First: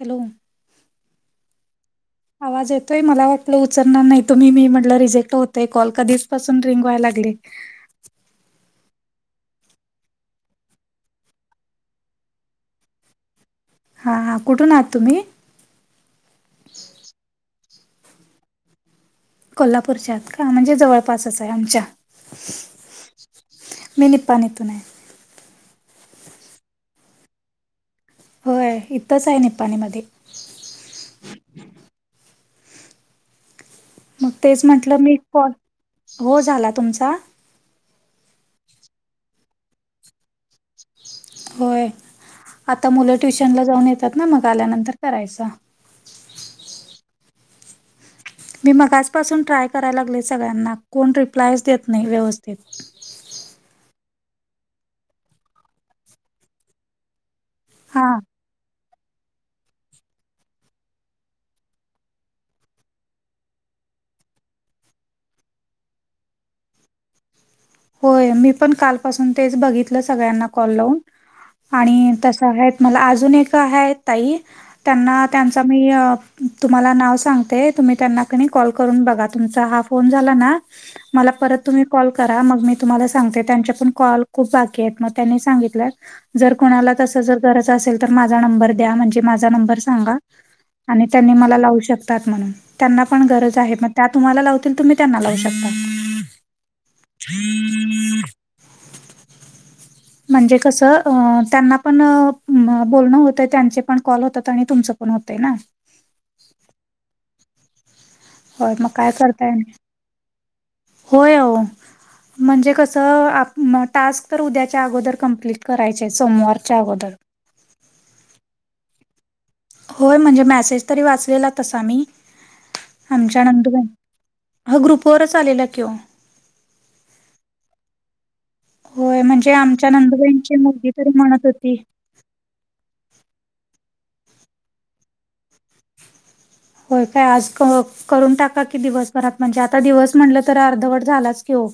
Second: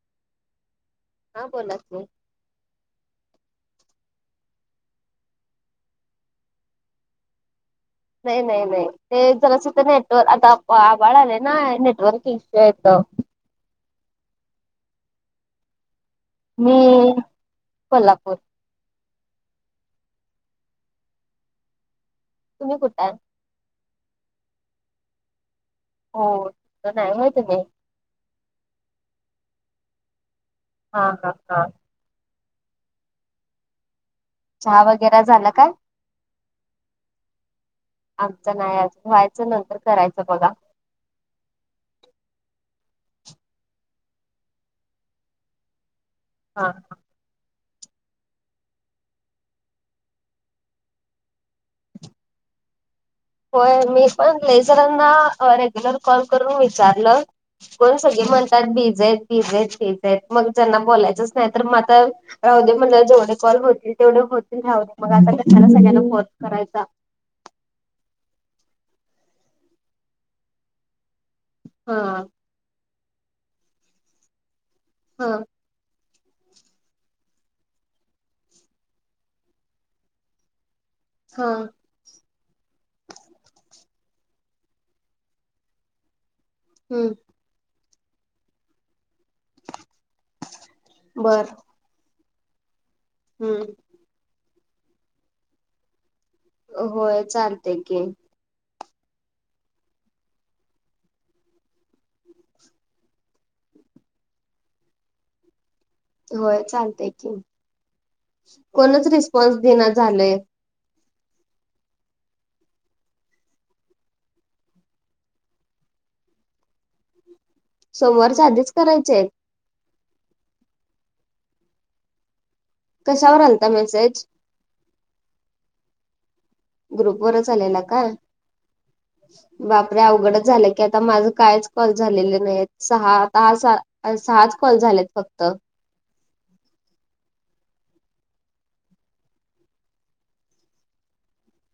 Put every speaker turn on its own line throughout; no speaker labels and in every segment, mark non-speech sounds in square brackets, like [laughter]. Hello.
हा बोला की.
आवाज येतोय? मला वाटलं उचलणार नाही तुम्ही मी म्हटलं रिजेक्ट होतेय कॉल कधीच पासून रिंग व्हाया लागली.
नाही, नाही, नाही ते जरास ते नेटवर्क आता आभळ आले ना नेटवर्क इश्यू येत.
हां हां कुठून आहात तुम्ही?
मी कोल्हापूर.
कोल्हापूरच्यात का म्हणजे जवळपासच आहे आमच्या.
तुम्ही कुठं आहे?
मी निपानी तु आहे.
हो तर इथच आहे हाय का नाय.
होय इथंच आहे निपाणीमध्ये.
हा हा हा.
मग तेच
चहा
म्हटलं मी
वगैरे झाला
कॉल
काय
हो झाला तुमचा
आमच नाही अजून व्हायचं नंतर करायच बघा.
होय आता मुलं ट्युशनला जाऊन येतात ना मग आल्यानंतर करायचा.
हा.
मी मगाच आजपासून ट्राय करायला लागले सगळ्यांना कोण रिप्लायच देत नाही व्यवस्थित.
होय मी पण लयझरांना रेग्युलर कॉल करून विचारल पण
हां
सगळे म्हणतात बिजेत बिजेत बिजेत मग त्यांना बोलायचंच नाही तर म आता. राहुदे म्हणलं जेवढे कॉल होतील तेवढे होतील रावते मग आता कशाला सगळ्यांना फोन करायचा.
होय मी पण कालपासून तेच बघितलं सगळ्यांना कॉल लावून. आणि
हा
तस आहेत मला अजून एक आहेत ताई त्यांना
हा
त्यांचा तर मी तुम्हाला नाव सांगते तुम्ही त्यांनाकणी कॉल करून बघा तुमचा हा फोन झाला ना मला
हा
परत तुम्ही कॉल करा मग मी तुम्हाला सांगते त्यांचे पण कॉल खूप बाकी आहेत मग त्यांनी सांगितलं जर कोणाला
हम्म
तसं जर असेल तर माझा नंबर द्या म्हणजे माझा नंबर सांगा त्यांनी
बर
मला लावु शक तात म्हणून, त्यांना पण गरज
हम्म
आहे, मग त्या तुम्हाला लावतील तुम्ही त्यांना लावू शकता.
होय चालते की.
म्हणजे कसं, त्यांना पण अ बोलणं होतंय, त्यांचे पण कॉल होतात आणि तुमचं पण होतय ना.
होय चालतय की,
होय मग
कोणच
काय करताय
रिस्पॉन्स
आणि
देईना झालंय.
होय ओ. म्हणजे कसं, आ टास्क तर उद्याच्या अगोदर कम्प्लीट करायचे आहे, सोमवारच्या अगोदर.
सोमवारच्या आधीच करायचेत?
होय म्हणजे मेसेज तरी वाचलेला तसा मी.
कशावर
आमच्या
आलता
नंदुबाई,
मेसेज
ह ग्रुपवरच आलेला कि हो.
ग्रुपवरच आलेला का?
होय म्हणजे आमच्या
बापरे! अवघडच
नंदुबाईंची
झालं की
मुलगी
आता
तरी
माझं
म्हणत
कायच
होती
कॉल झालेले नाही, सहाहा सहाच कॉल झालेत फक्त.
हो काय, आज क करून टाका की दिवसभरात, म्हणजे आता दिवस म्हटलं तर अर्धवट झालाच की हो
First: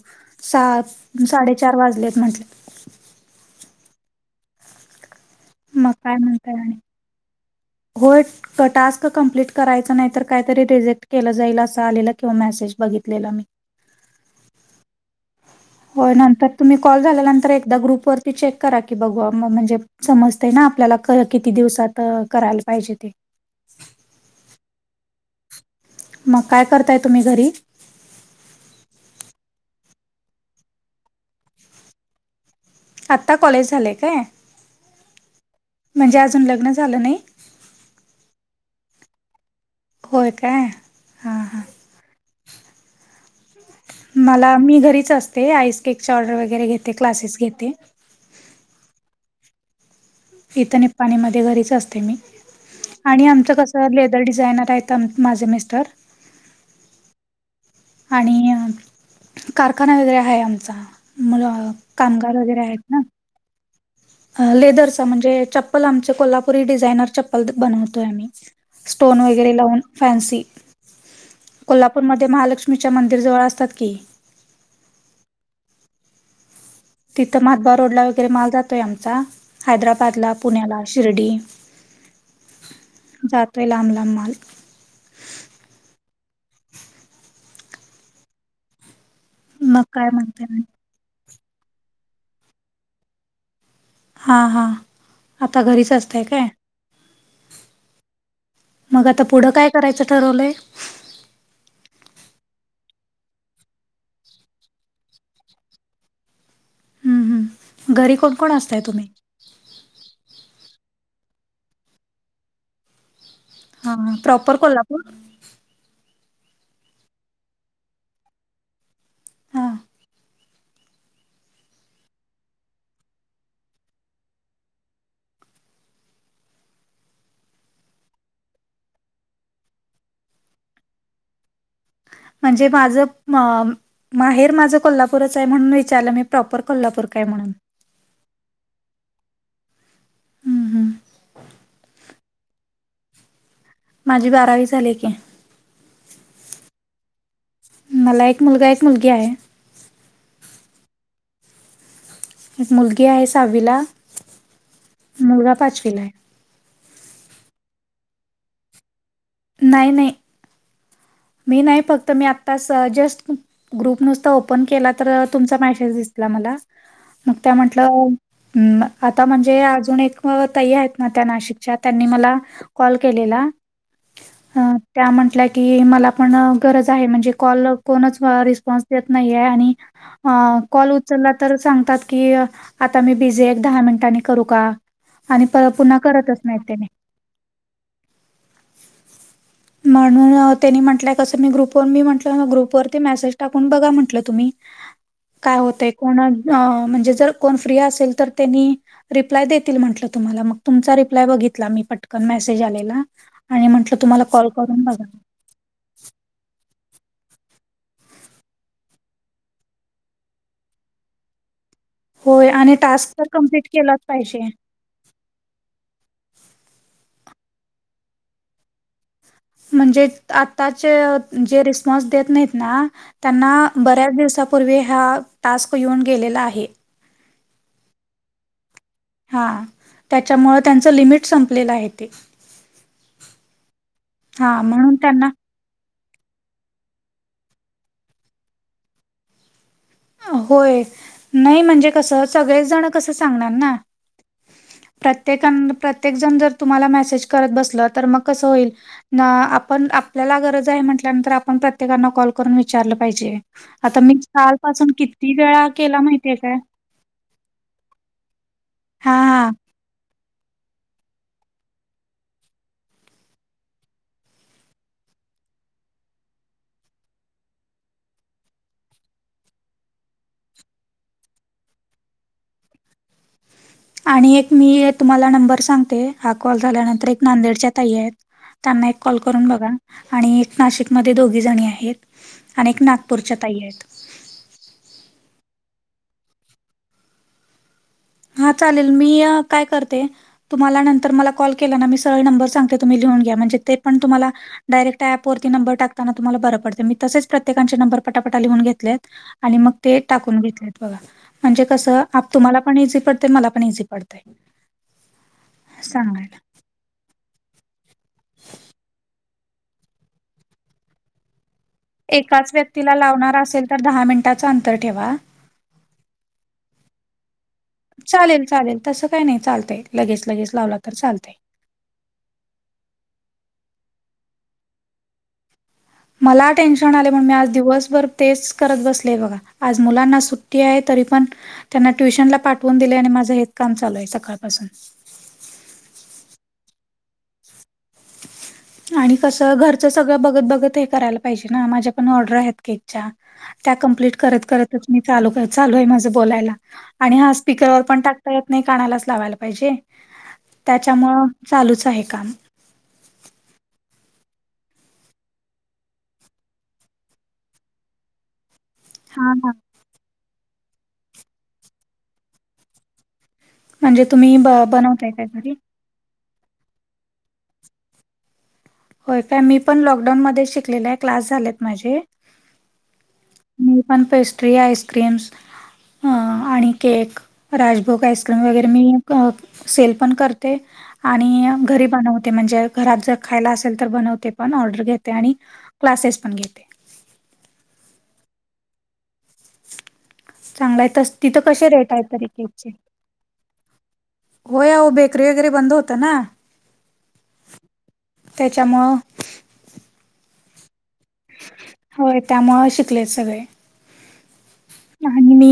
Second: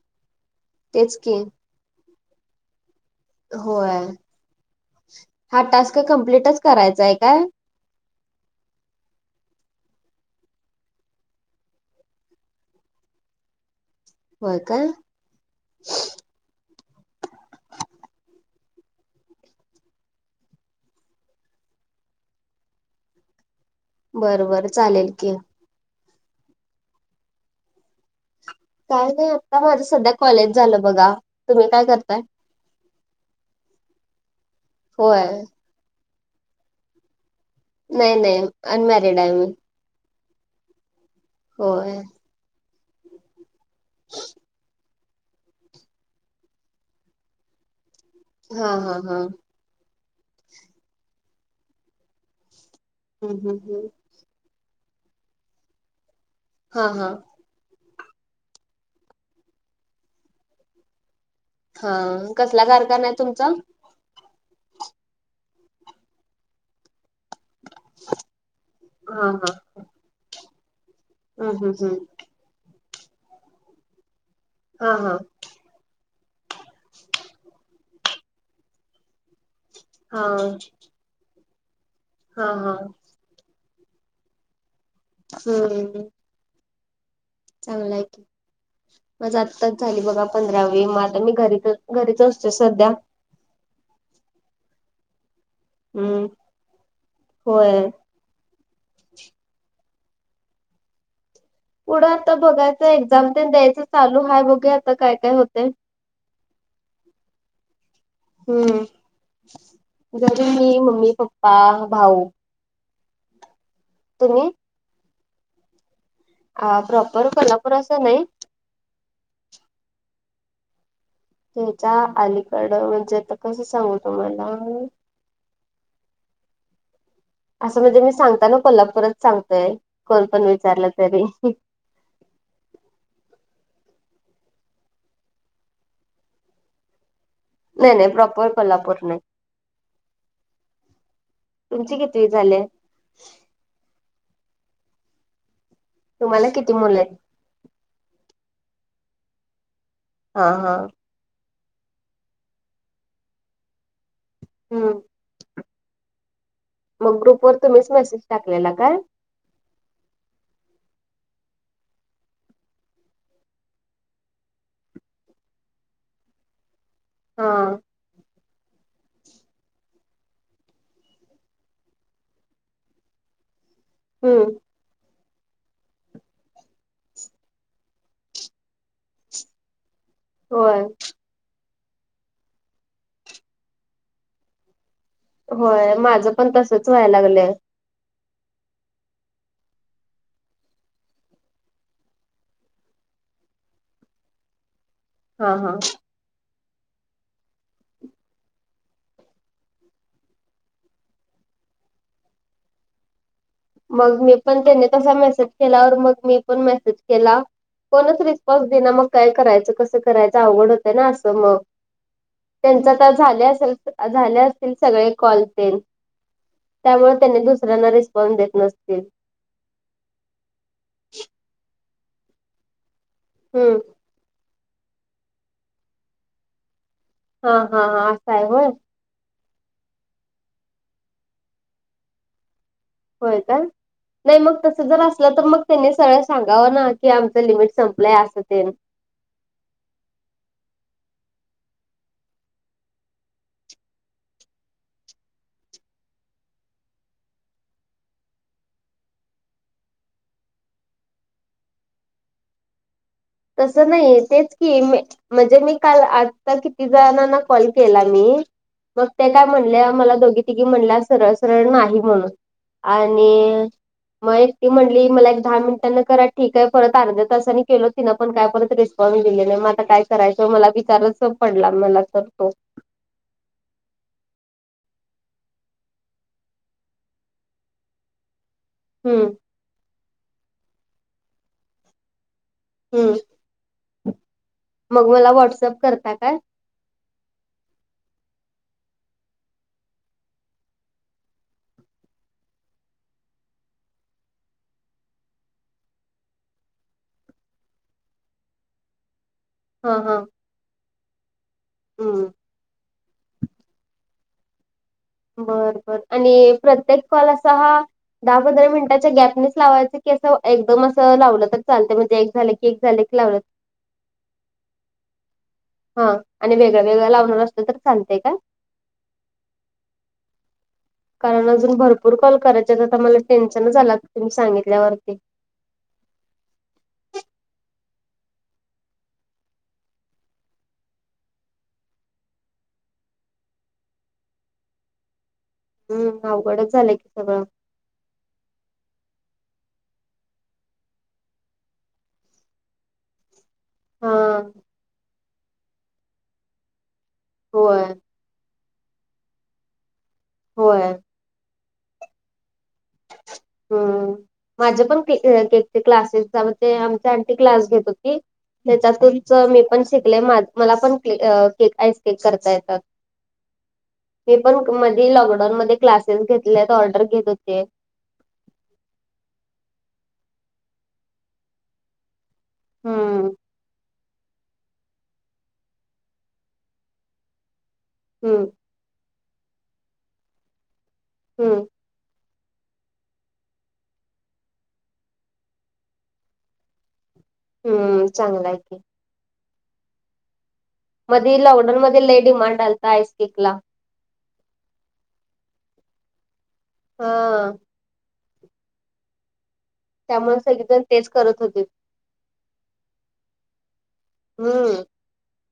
सा
तेच की
साडेचार वाजलेत म्हटल
होय, हा
मग
टास्क
काय म्हणताय
कंप्लिटच
आणि
करायचाय काय?
होय क टास्क कम्प्लीट करायचं, नाही तर कायतरी रिजेक्ट केलं जाईल, असं आलेलं की व मेसेज बघितलेला मी. [inaudible]
होय का?
होय नंतर तुम्ही कॉल झाल्यानंतर एकदा ग्रुप वरती चेक करा की, बघू म्हणजे समजते ना आपल्याला क किती दिवसात अ करायला पाहिजे ते.
बर बर चालेल की.
मग काय करताय तुम्ही घरी?
काय नाही आता माझं सध्या कॉलेज झालं बघा. तुम्ही काय करताय?
आत्ता कॉलेज झालेय काय?
होय
म्हणजे अजून लग्न झालं नाही?
नाही नाही, अनमॅरिड आहे मी.
होय काय? हां हां
होय
मला मी घरीच असते, आईस केक ऑर्डर वगैरे घेते क्लासेस घेते.
हा हा हा
इथं निप्पाणी मध्ये घरीच असते मी, आणि
हम्म
आमचं
हम्म
कसं‌
हम्म
ले दर डिझायनर आहेत माझे मिस्टर.
हा हा
आणि अ कारखाना वगैरे आहे आमचा मुलं‌
हा, कसला कारखाना आहे तुमचा?
लेदरचा म्हणजे, चप्पल आमचे कोल्हापुरी डिझायनर चप्प पल बनवतोय आम्ही, स्टोन
हा हा
वगैरे लावून फँसी,
हम्म हम्म हम्म
कोल्हापूरमध ते महालक्ष्मीच्या मंदिर जवळ असतात की.
हा हा
तिथं माधबा रोडला वगैरे माल जातोय आमचा.
हा
हैदराबादला, पुण्याला, शिर्डी
हा हा
जातोय लांब लांब माल.
हम्म हम्म चांगलं आहे की, माझं आताच
मग
झाली
काय
बघा
म्हणताय आणि?
पंधरावी, मग आता मी घरीच अ घरीच असतोय सध्या.
हा हा, आता घरीच असताय
हम्म
काय?
होय.
मग आता पुढं काय? करायचं ठरवलंय.
पुढं आता बघायच. एक्झाम ते द्यायच चालू हाय. बघुया आता काय काय होतय.
हम्म हम्म. घरी कोण कोण असताय
हम्म
तुम्ही?
घरी, मी, मम्मी, पप्पा, भाऊ.
हा ह.
तुम्ही
प्रॉपर कोल्हापूर.
आ, प्रॉपर कोल्हापुर अस नाही.
हा
त्याच्या अलीकड. म्हणजे आता कसं सांगू तुम्हाला? असं म्हणजे मी सांगता ना कोल्हापूरात सांगतोय. कोण पण विचारलं तरी.
म्हणजे माझं. म माहेर माझं कोल्हापूरच आहे. म्हणून विचारलं मी. प्रॉपर कोल्हापूर काय म्हणून.
नाही नाही. प्रॉपर कोल्हापूर नाही.
हम्म हम्म.
तुमची किती झाले?
माझी बारावी झालीय की.
तुम्हाला किती मुलंयेत.
मला एक मुलगा. एक मुलगी आहे.
हा हा.
एक मुलगी आहे साहावीला.
हम्म.
मुलगा पाचवीलाय.
मग, ग्रुप वर तुम्हीच मेसेज टाकलेला काय?
नाही नाही. मी नाही. फक्त मी आत्ताच जस्ट ग्रुप नुसता ओपन केला. तर तुमचा मेसेज दिसला मला. मग
हा
त्या म्हटलं अम्म आता म्हणजे अजून एक ताई आहेत ना. त्या नाशिकच्या. त्यांनी मला कॉल केलेला.
हम्म.
त्या म्हंटल्या की, मला पण गरज आहे. म्हणजे कॉल कोणच रिस्पॉन्स देत नाही. आणि
होय
कॉल उचलला तर सांगतात की, आता मी बिझीये. एक दहा मिनिटांनी करू का? आणि पर
होय
पुन्हा
माझं
करतच
पण
नाहीतेने.
तसच व्हायला लागलंय
म्हणून त्यांनी म्हण तस ग्रुप. मी म्हटले ग्रुप मसेज टाकून बघा म्हटलं तुम्ही.
हा
काय
हा
होतेय? कोण म्हणजे जर कोण फ्री असेल तर. त्यांनी रिप्लाय देतील म्हटलं तुम्हाला. मग तुमचा रिप्लाय बघितला मी पटकन. मेसेज आलेला. आणि म्हटलं
मग
तुम्हाला
मी
कॉल
पण.
करून
त्यांनी
बघा.
कसा मेसेज केलावर. मग मी पण मेसेज ला. कोणच रिस्पॉन्स देईना. मग काय करायचं. कसं करायचं. आवघड होतय ना. असं मग.
होय आणि
त्यांच त
टास्क तर
झाल्या
कंप्लीट
असेल.
केलाच
झाल्या
पाहिजे.
असतील. सगळे कॉल तेन. त्यामुळे त्यांनी दुसऱ्यांना रिस्पॉन्स देत नसतील.
म्हणजे आताचे जे, रिस्पॉन्स देत नाहीत ना. त्यांना
हम्म
बऱ्याच दिवसापूर्वी, हा टास्क येऊन गेलेला आहे.
ह, ह, ह. असं आहे होय.
हा त्याच्यामुळे, त्यांचं लिमिट संपलेलं आहे ते.
होय काय. नाही मग
हा
तस
म्हणून
जर
त्यांना
असलं तर मग. त्यांनी सरळ सांगावं ना. की आमच लिमिट संपलंय असं ते.
होय. नाही म्हणजे कसं. सगळेच जण कसं सांगणार ना. प्रत्येकन प्रत्येक जण जर तुम्हाला मेसेज करत बसलं. तर मग कसं होईल. आपण आपल्याला गरज आहे. म्हटल्यानंतर आपण प्रत्येकना कॉल करून विचारलं पाहिजे.
तसं
आता
नाही.
मी
तेच की.
कालपासून किती
म्हणजे
वेळा
मी काल.
केला माहितीय
आता
काय
कि ति जनाना कॉल केला मी. मग
हा
ते
हा
काय म्हणले मला दोघी की म्हणला सरळ सरळ नाही म्हणून आणि मग एक ती म्हटली मला एक दहा मिनिटांना करा ठीक आहे परत अर्ध्या तासनी केलं तिथं पण काय परत रिस्पॉन्स दिले नाही मग आता काय करायचं मला विचारच पडला मला तर तो.
आणि एक मी तुम्हाला नंबर सांगते हा कॉल झाल्यानंतर एक नांदेडच्या ताई आहेत त्यांना एक कॉल
हम्म
करून बघा आणि एक नाशिक मध्ये दोघी जणी आहेत आणि एक
हम्म
नागपूरच्या ताई आहेत.
मग मला व्हॉट्सअप करता का.
हा चालेल मी अ काय करते. तुम्हाला नंतर मला कॉल केला ना मी सगळे नंबर सांगते तुम्ही लिहून घ्या म्हणजे ते पण तुम्हाला डायरेक्ट ऑप वरती नंबर टाकताना तुम्हाला बरं पडतें मी तसेच प्रत्येकाचे नंबर पटापटा लिहून घेतले. आणि मग
हा
ते
हा
टाकून घेतलेत बघा म्हणजे कसं
हम्म
आप तुम्हाला [unintelligible] पडतेय मला पण इझी पडतय.
बर बर आणि प्रत्येक कॉल असा हा दहा पंधरा मिनिटाच्या गॅपनेच लावायच की एकदम अस लावलं त
एकाच व्यक्तीला लावणार असेल तर दहा मिनिटाचा अंतर ठेवा.
हा आणि वेगळं वेगळं लावणार असतेल तर चालतंय काय
चालेल चालेल तसं काय नाही चालतंय लगेच लगेच लाव लाग
कारण अजून भरपूर कॉल करायच्या आता मला टेन्शन झाला तुम्ही सांगितल्यावरती
मला टेन्शन आले म्हण मी आज दिवसभर तेच करत बसलेय बघा. आज मुलांना सुट्टी आहे तरी पण त्यांना ट्युशन ला पाठवून दिले आणि माझं हेच काम चालू आहे सकाळपासून.
हम्म अवघडच झालंय की सगळं.
आणि कसं घरचं सगळं बघत बघत हे करायला पाहिजे ना माझ्या पण ऑर्डर आहेत केक च्या त्या
हा
करत करत चालू आहे माझ बोलायला. स्पीकरवर
होय
पण टाकता येत नाही कानालाच लावायला पाहिजे
होय
त्याच्यामुळं चालूच आहे काम.
हम्म. माझ्या पण ते क्लासेस आमची अंटी क्लास घेत होती
हा
त्याच्यातून
हा
मी पण शिकले मला पण केक आईस केक करता येत.
म्हणजे तुम्ही
हे
ब
पण
बनवताय
मध्ये
काय
लॉकडाऊन
घरी?
मध्ये क्लासेस घेतलेत ऑर्डर घेत होते.
होय काय मी पण लॉकडाऊनमध्येध्ये शिकलेले आहे क्लास झालेत माझे.
हम्म
मी पण पेस्ट्री आईस्क्रीम्स हम्म आणि केक राजभोग आईस्क्रीम
हम्म
वगैरे मी सेल पण करते आणि
हम्म.
घरी बनवते म्हणजे घरात जर खायला असेल तर बनवते पण ऑर्डर घेते आणि क्लासेस पण घेते.
हम्म चांगलं आहे की.
चांगलाय त
मध्ये
तिथं कसे
लॉकडाऊन
रेट आहे
मध्ये लय
तरी
डिमांड
केकचे.
आलता आईस केकला
हो या हो बेकरी वगैरे बंद होत ना.
हो.
त्याच्यामुळं.
त्यामुळे सगळेजण तेच करत होते
होय त्यामुळं शिकलेत सगळे.
हम्म.
आणि मी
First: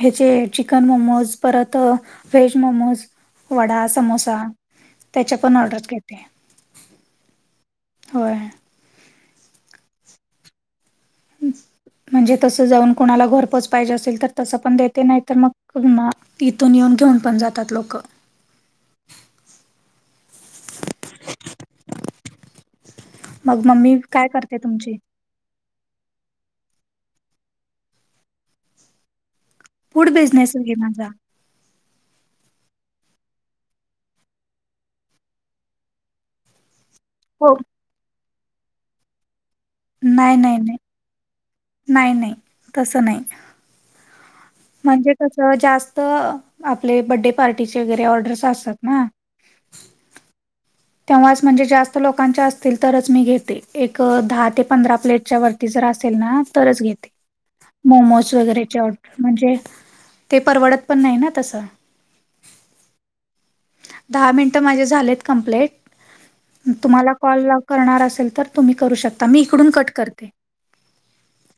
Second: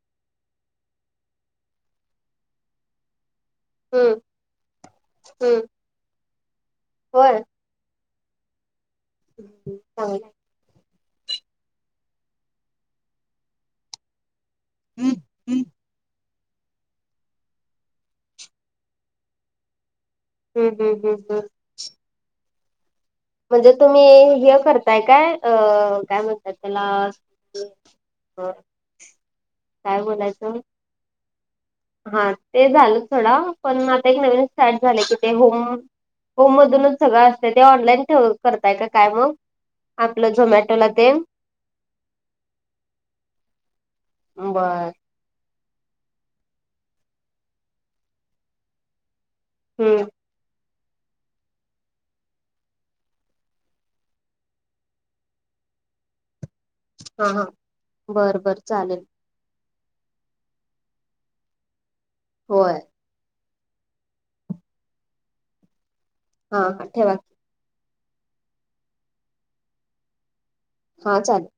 ह्याचे चिकन मोमोज परत व्हेज मोमोज वडा
हम्म
समोसा त्याच्या पण ऑर्डर घेते.
व्हय.
होय.
हम्म हम्म होय.
म्हणजे तसं जाऊन कुणाला घर पोच पाहिजे असेल तर तसं पण देते
हम्म
नाही तर म इथून येऊन घेऊन पण जातात लोकं.
हम्म हम्म हम्म हम्म.
मग
म्हणजे
मम्मी
तुम्ही
काय
हे
करते तुमची
करताय काय? अ काय म्हणतात त्याला काय
फूड बिझनेस
बोलायचं
आहे माझा.
हा ते झालं सोडा, पण आता एक नवीन स्टार्ट झालं कि ते होम होम मधूनच सगळं असत,
हो
ते ऑनलाईन ठेव करताय काय मग? आपलं
नाय नाय नाय
झोमॅटोला ते [unintelligible]
नाही, नाही, तसं नाही.
बर
म्हणजे कसं जास्त आपले बर्थडे पार्टीचे वगैरे ऑर्डर्स असतात ना.
हम्म.
तेव्हाच म्हणजे जास्त लोकांच्या असतील, तरच मी घेते एक दहा ते पंधरा प्लेटच्या वरती जर असेल ना तरच घेते,
हा हा
मोमोज
बर बर
वगैरेचे
चालेल
ऑर्डर. म्हणजे ते परवडत पण नाही ना तसं.
होय.
दहा मिनिटं माझे झालेत कंप्लीट,
हा हा
तुम्हाला
ठेवा
कॉल ला करणार असेल तर तुम्ही करू शकता, मी इकडून कट करते.
हा चालेल.